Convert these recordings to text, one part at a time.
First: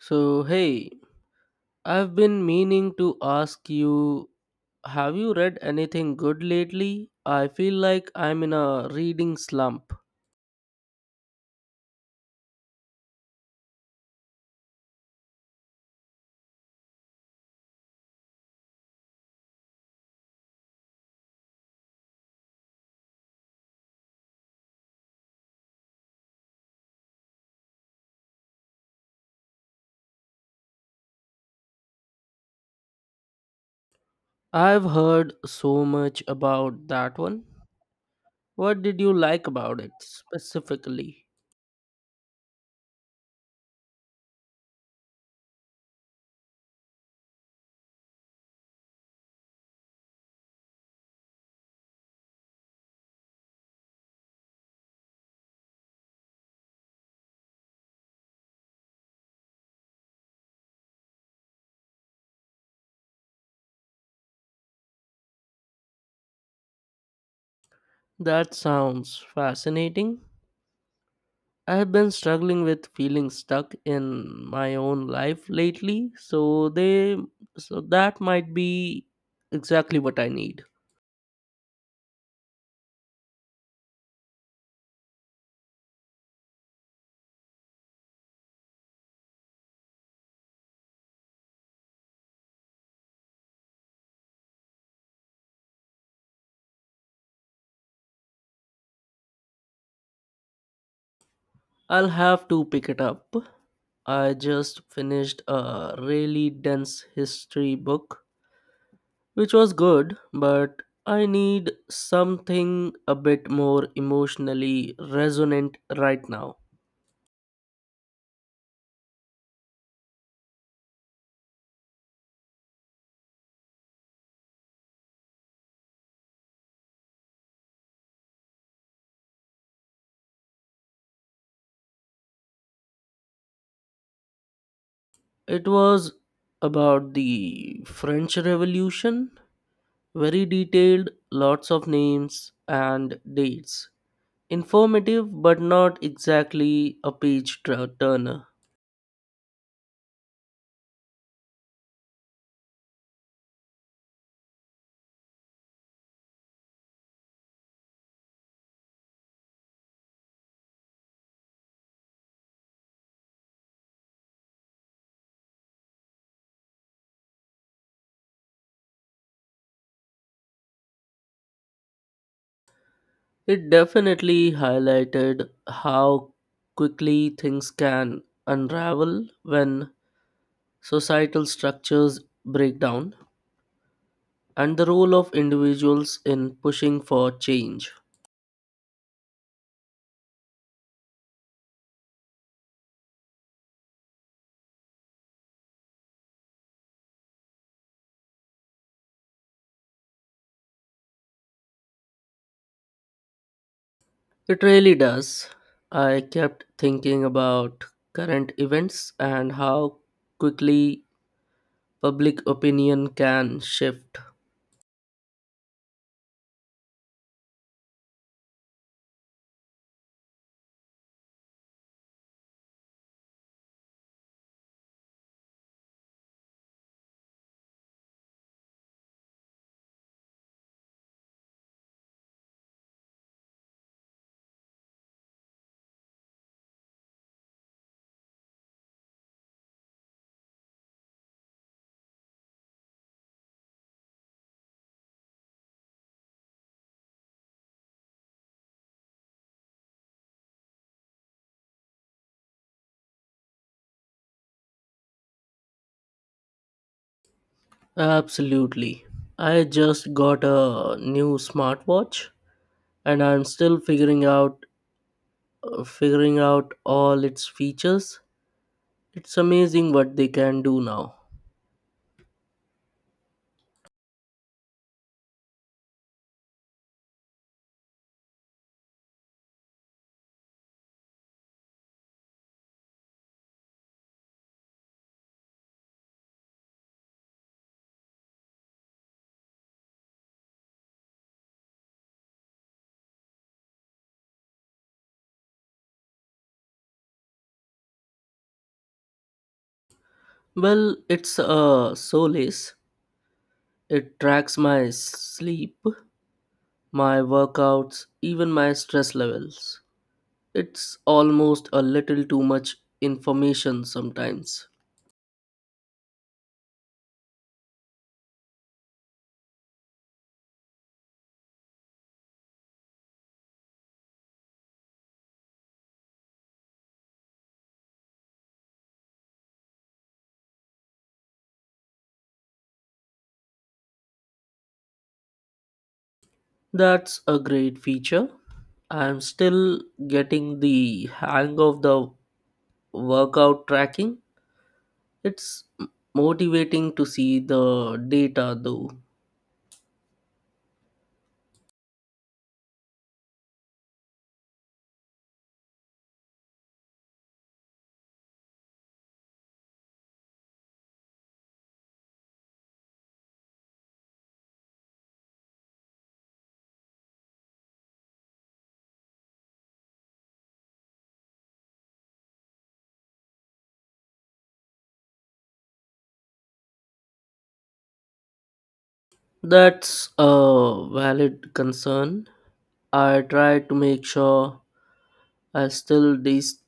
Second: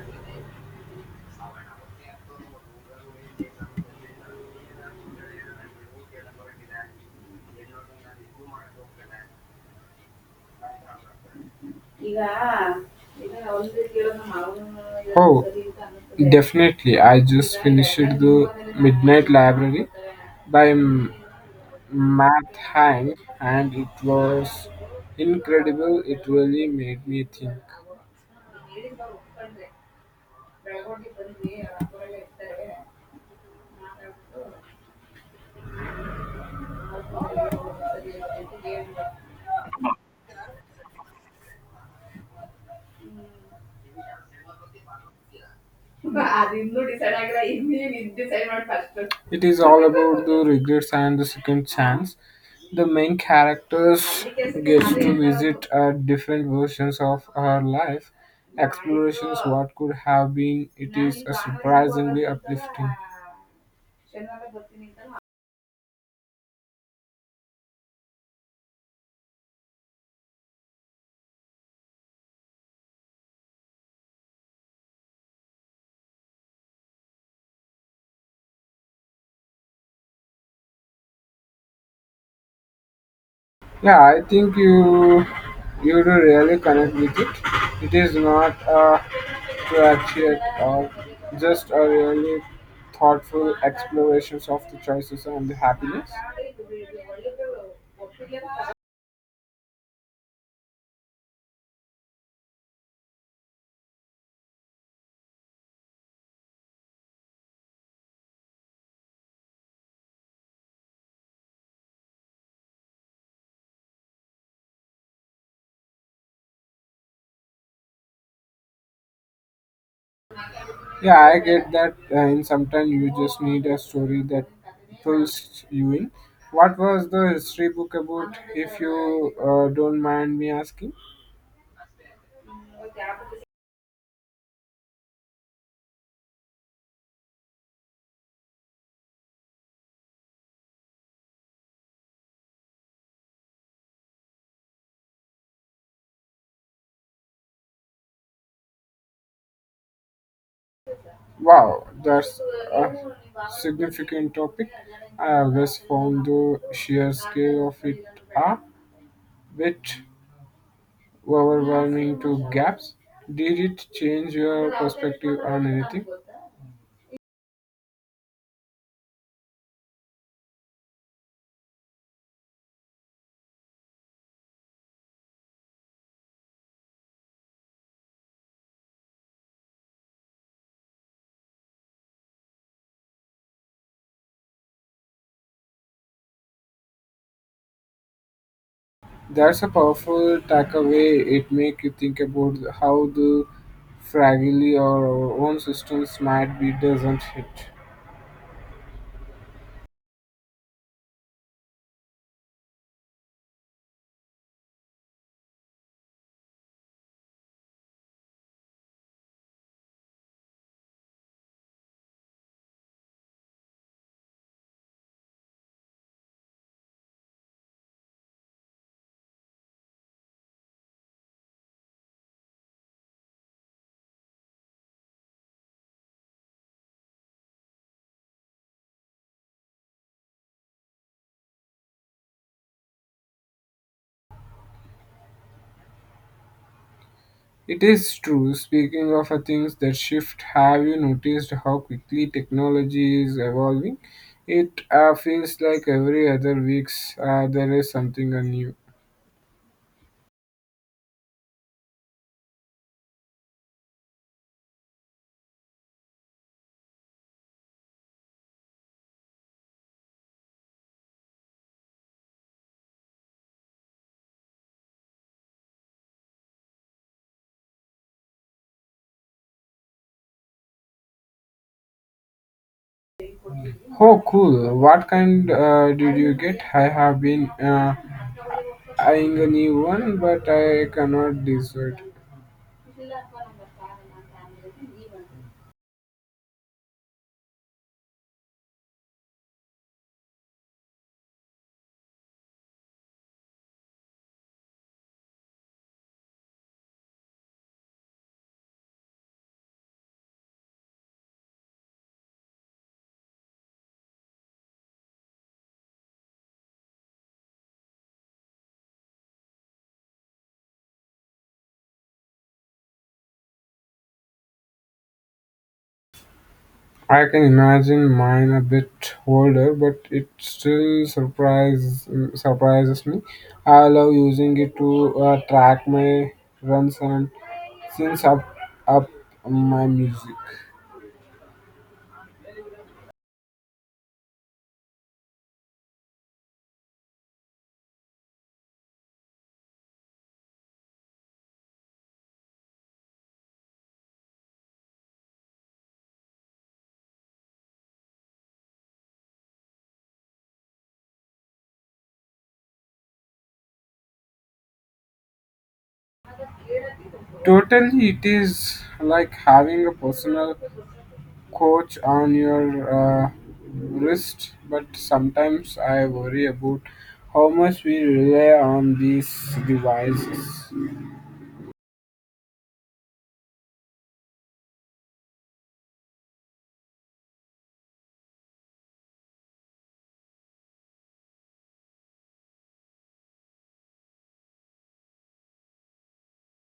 So, hey, I've been meaning to ask you, have you read anything good lately? I feel like I'm in a reading slump. Oh, definitely. I just finished The Midnight Library by Matt Hank, and it was incredible. It really made me think. I've heard so much about that one. What did you like about it specifically? It is all about the regrets and the second chance. The main characters gets to visit different versions of her life, explorations what could have been. It is a surprisingly uplifting. That sounds fascinating. I've been struggling with feeling stuck in my own life lately, so they so that might be exactly what I need. Yeah, I think you do really connect with it. It is not a cliche at all, just a really thoughtful explorations of the choices and the happiness. I'll have to pick it up. I just finished a really dense history book, which was good, but I need something a bit more emotionally resonant right now. Yeah, I get that. In sometimes you just need a story that pulls you in. What was the history book about, if you don't mind me asking? It was about the French Revolution, very detailed, lots of names and dates. Informative, but not exactly a turner. Wow, that's a significant topic. I always found the sheer scale of it a bit overwhelming to gaps. Did it change your perspective on anything? It definitely highlighted how quickly things can unravel when societal structures break down, and the role of individuals in pushing for change. That's a powerful takeaway. It makes you think about how the fragility or our own systems might be doesn't it? It really does. I kept thinking about current events and how quickly public opinion can shift. It is true. Speaking of things that shift, have you noticed how quickly technology is evolving? It feels like every other weeks there is something new. Absolutely. I just got a new smartwatch and I'm still figuring out all its features. It's amazing what they can do now. Oh, cool! What kind did you get? I have been eyeing a new one, but I cannot decide. Well, it's a solace. It tracks my sleep, my workouts, even my stress levels. It's almost a little too much information sometimes. I can imagine mine a bit older, but it still surprises me. I love using it to track my runs and sync up my music. That's a great feature. I'm still getting the hang of the workout tracking. It's motivating to see the data though. Totally, it is like having a personal coach on your wrist, but sometimes I worry about how much we rely on these devices. That's a valid concern. I try to make sure I still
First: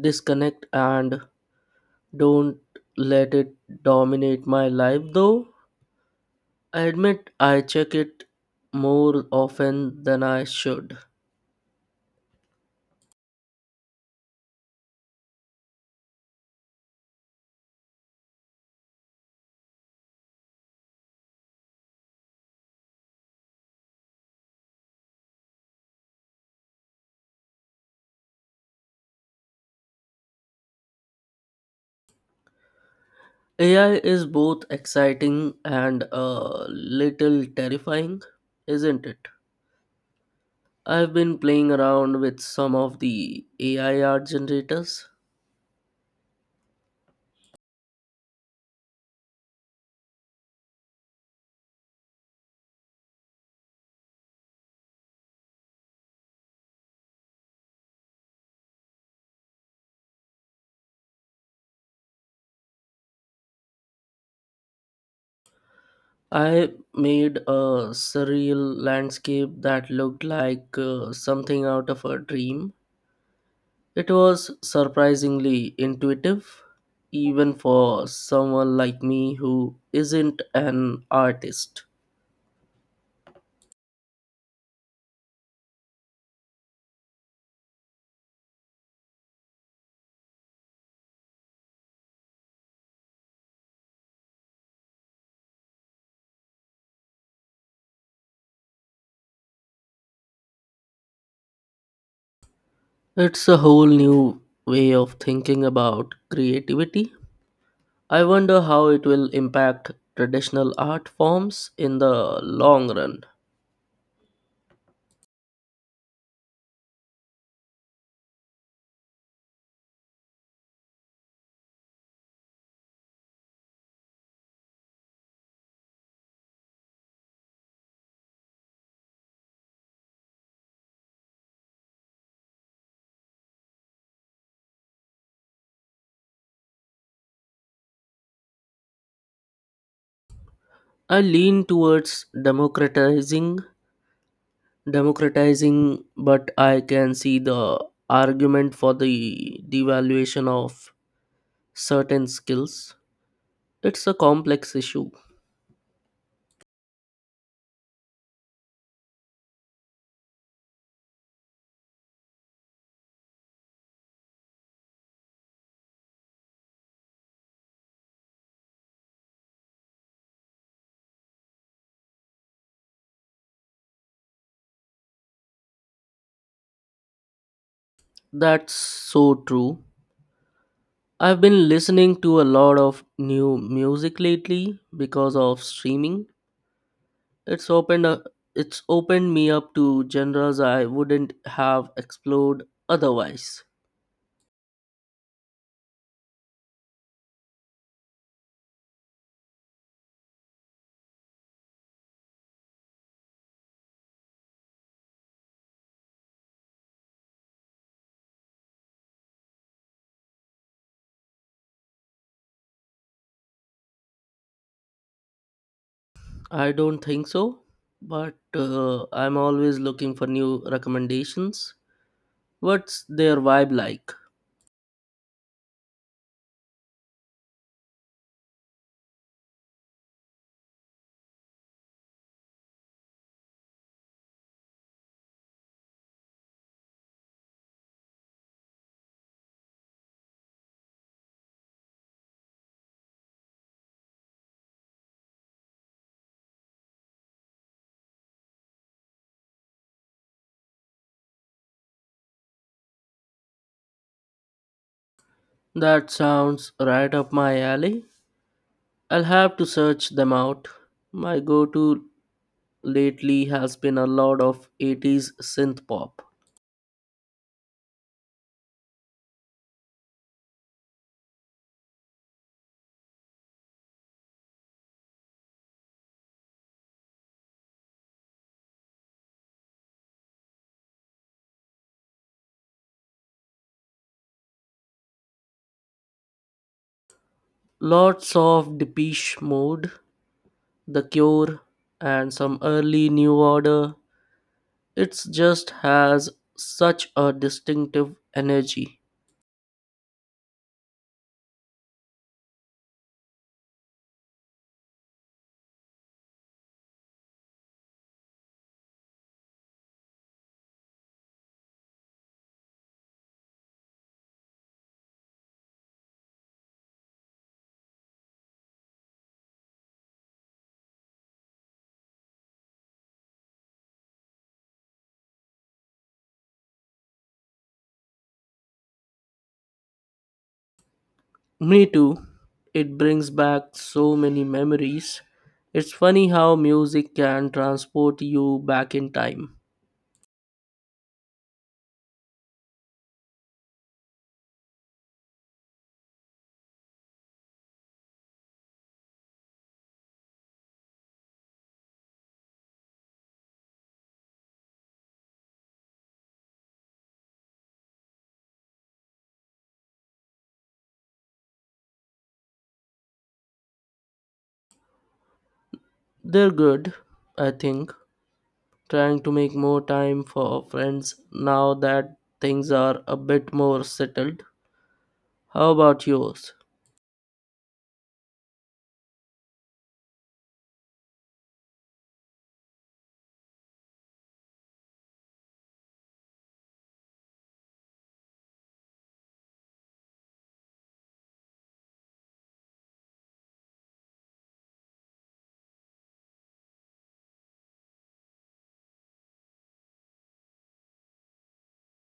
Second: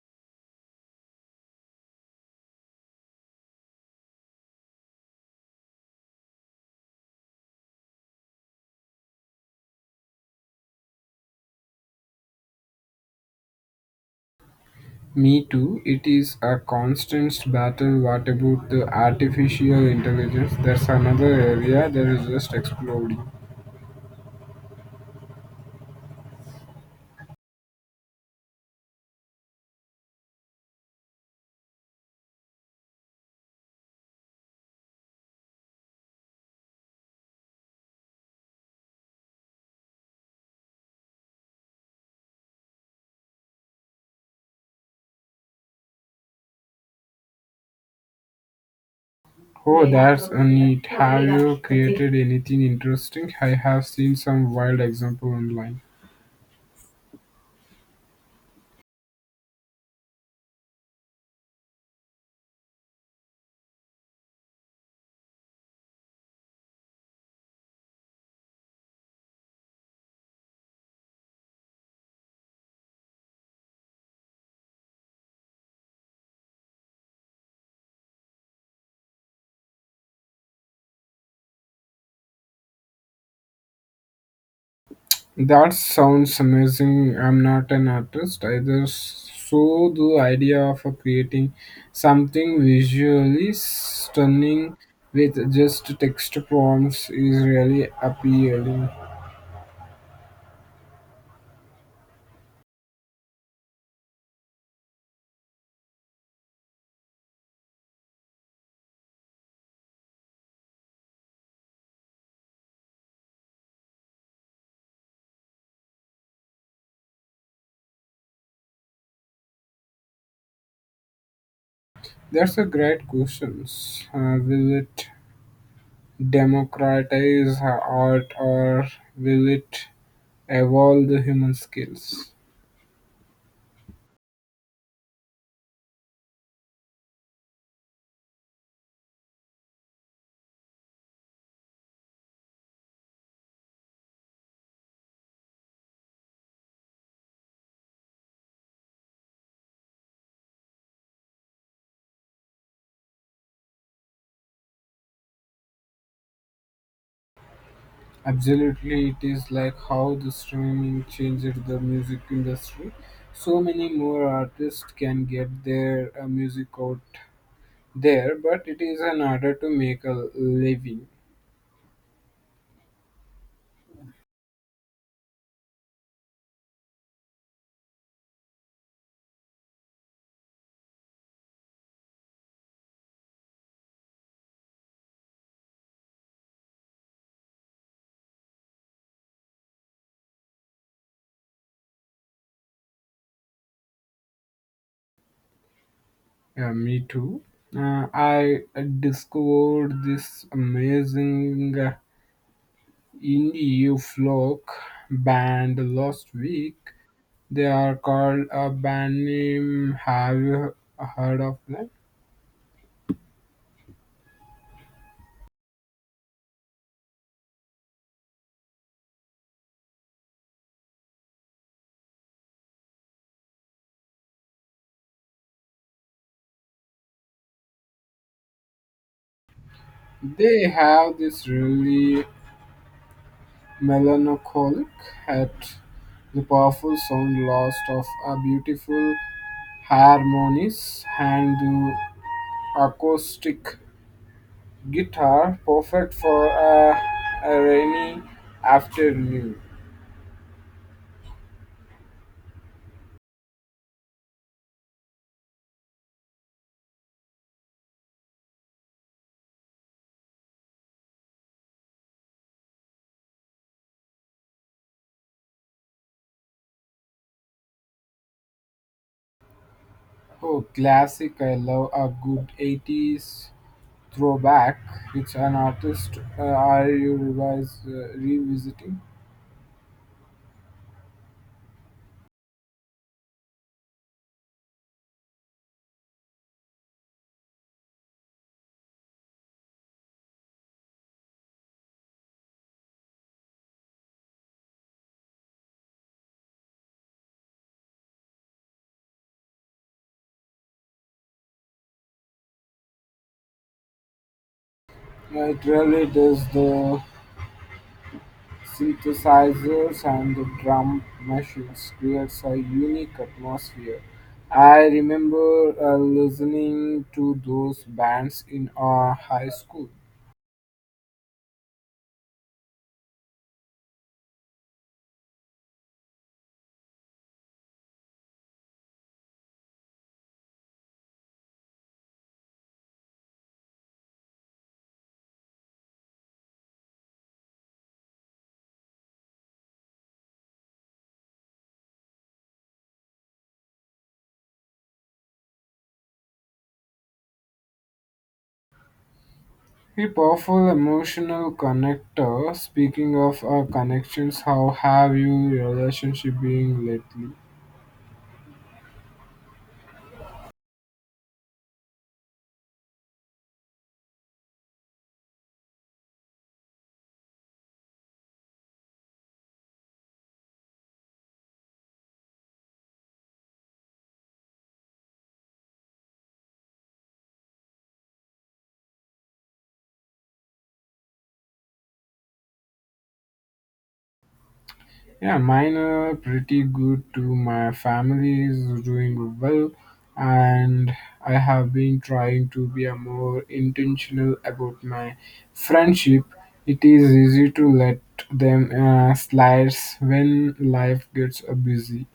disconnect and don't let it dominate my life, though. I admit I check it more often than I should. Me too. It is a constant battle. What about the artificial intelligence? That's another area that is just exploding. AI is both exciting and a little terrifying, isn't it? I've been playing around with some of the AI art generators. Oh, that's a neat. Have you created anything interesting? I have seen some wild example online. I made a surreal landscape that looked like something out of a dream. It was surprisingly intuitive, even for someone like me who isn't an artist. That sounds amazing. I'm not an artist either, so the idea of creating something visually stunning with just text prompts is really appealing. It's a whole new way of thinking about creativity. I wonder how it will impact traditional art forms in the long run. That's a great question. Will it democratize art or will it evolve the human skills? I lean towards democratizing, but I can see the argument for the devaluation of certain skills. It's a complex issue. Absolutely, it is like how the streaming changed the music industry. So many more artists can get their music out there, but it is an order to make a living. That's so true. I've been listening to a lot of new music lately because of streaming. It's opened a, it's opened me up to genres I wouldn't have explored otherwise. Me too. I discovered this amazing In the folk band Last Week, they are called a band name. Have you heard of them? I don't think so, but I'm always looking for new recommendations. What's their vibe like? They have this really melancholic yet the powerful sound lost of a beautiful harmonies and the acoustic guitar perfect for a rainy afternoon. That sounds right up my alley. I'll have to search them out. My go to lately has been a lot of 80s synth pop. Oh, classic! I love a good 80s throwback. It's an artist. Are you revisiting? Lots of Depeche Mode, The Cure, and some early New Order. It just has such a distinctive energy. It really does. The synthesizers and the drum machines creates a unique atmosphere. I remember listening to those bands in our high school. Me too. It brings back so many memories. It's funny how music can transport you back in time. A powerful emotional connector. Speaking of connections, how have you relationship been lately? They're good, I think. Trying to make more time for friends now that things are a bit more settled. How about yours? Yeah, mine are pretty good too. My family is doing well, and I have been trying to be a more intentional about my friendship. It is easy to let them slide when life gets busy.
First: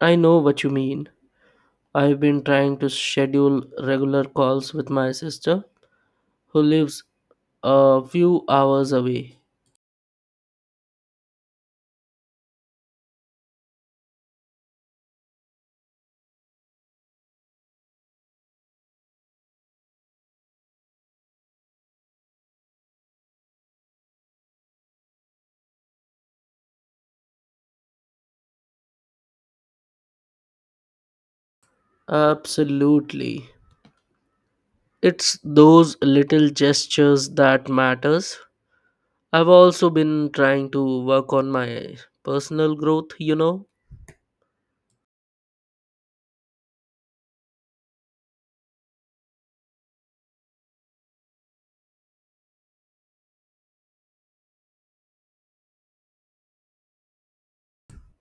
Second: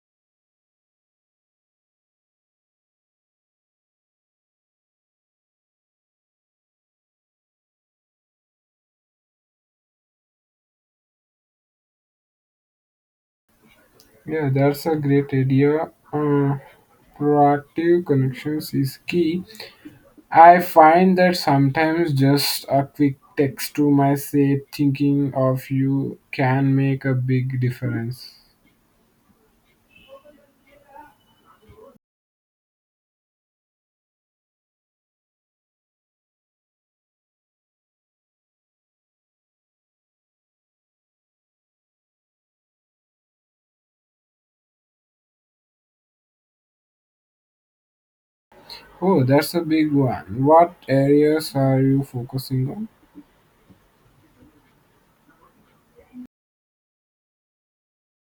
I know what you mean. I've been trying to schedule regular calls with my sister, who lives a few hours away. Yeah, that's a great idea. Proactive connections is key. I find that sometimes just a quick text to my say thinking of you can make a big difference. Absolutely. It's those little gestures that matters. I've also been trying to work on my personal growth, Oh, that's a big one. What areas are you focusing on?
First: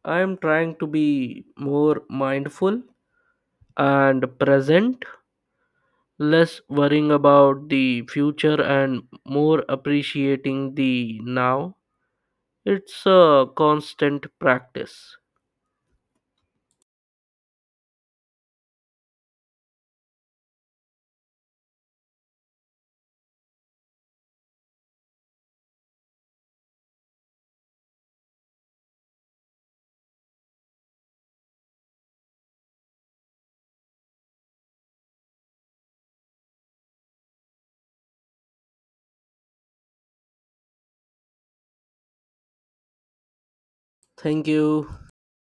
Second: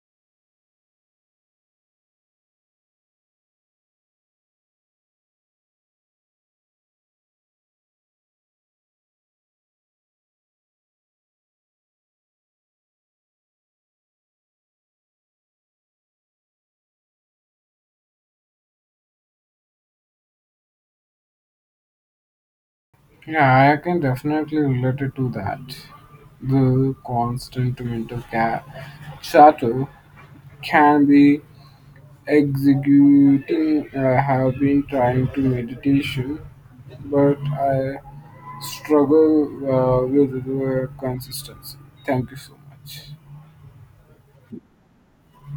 I am trying to be more mindful and present, less worrying about the future and more appreciating the now. It's a constant practice. Yeah, I can definitely relate it to that. The constant mental chatter can be executing. I have been trying to meditation, but I struggle with the consistency. Thank you so much. Thank you.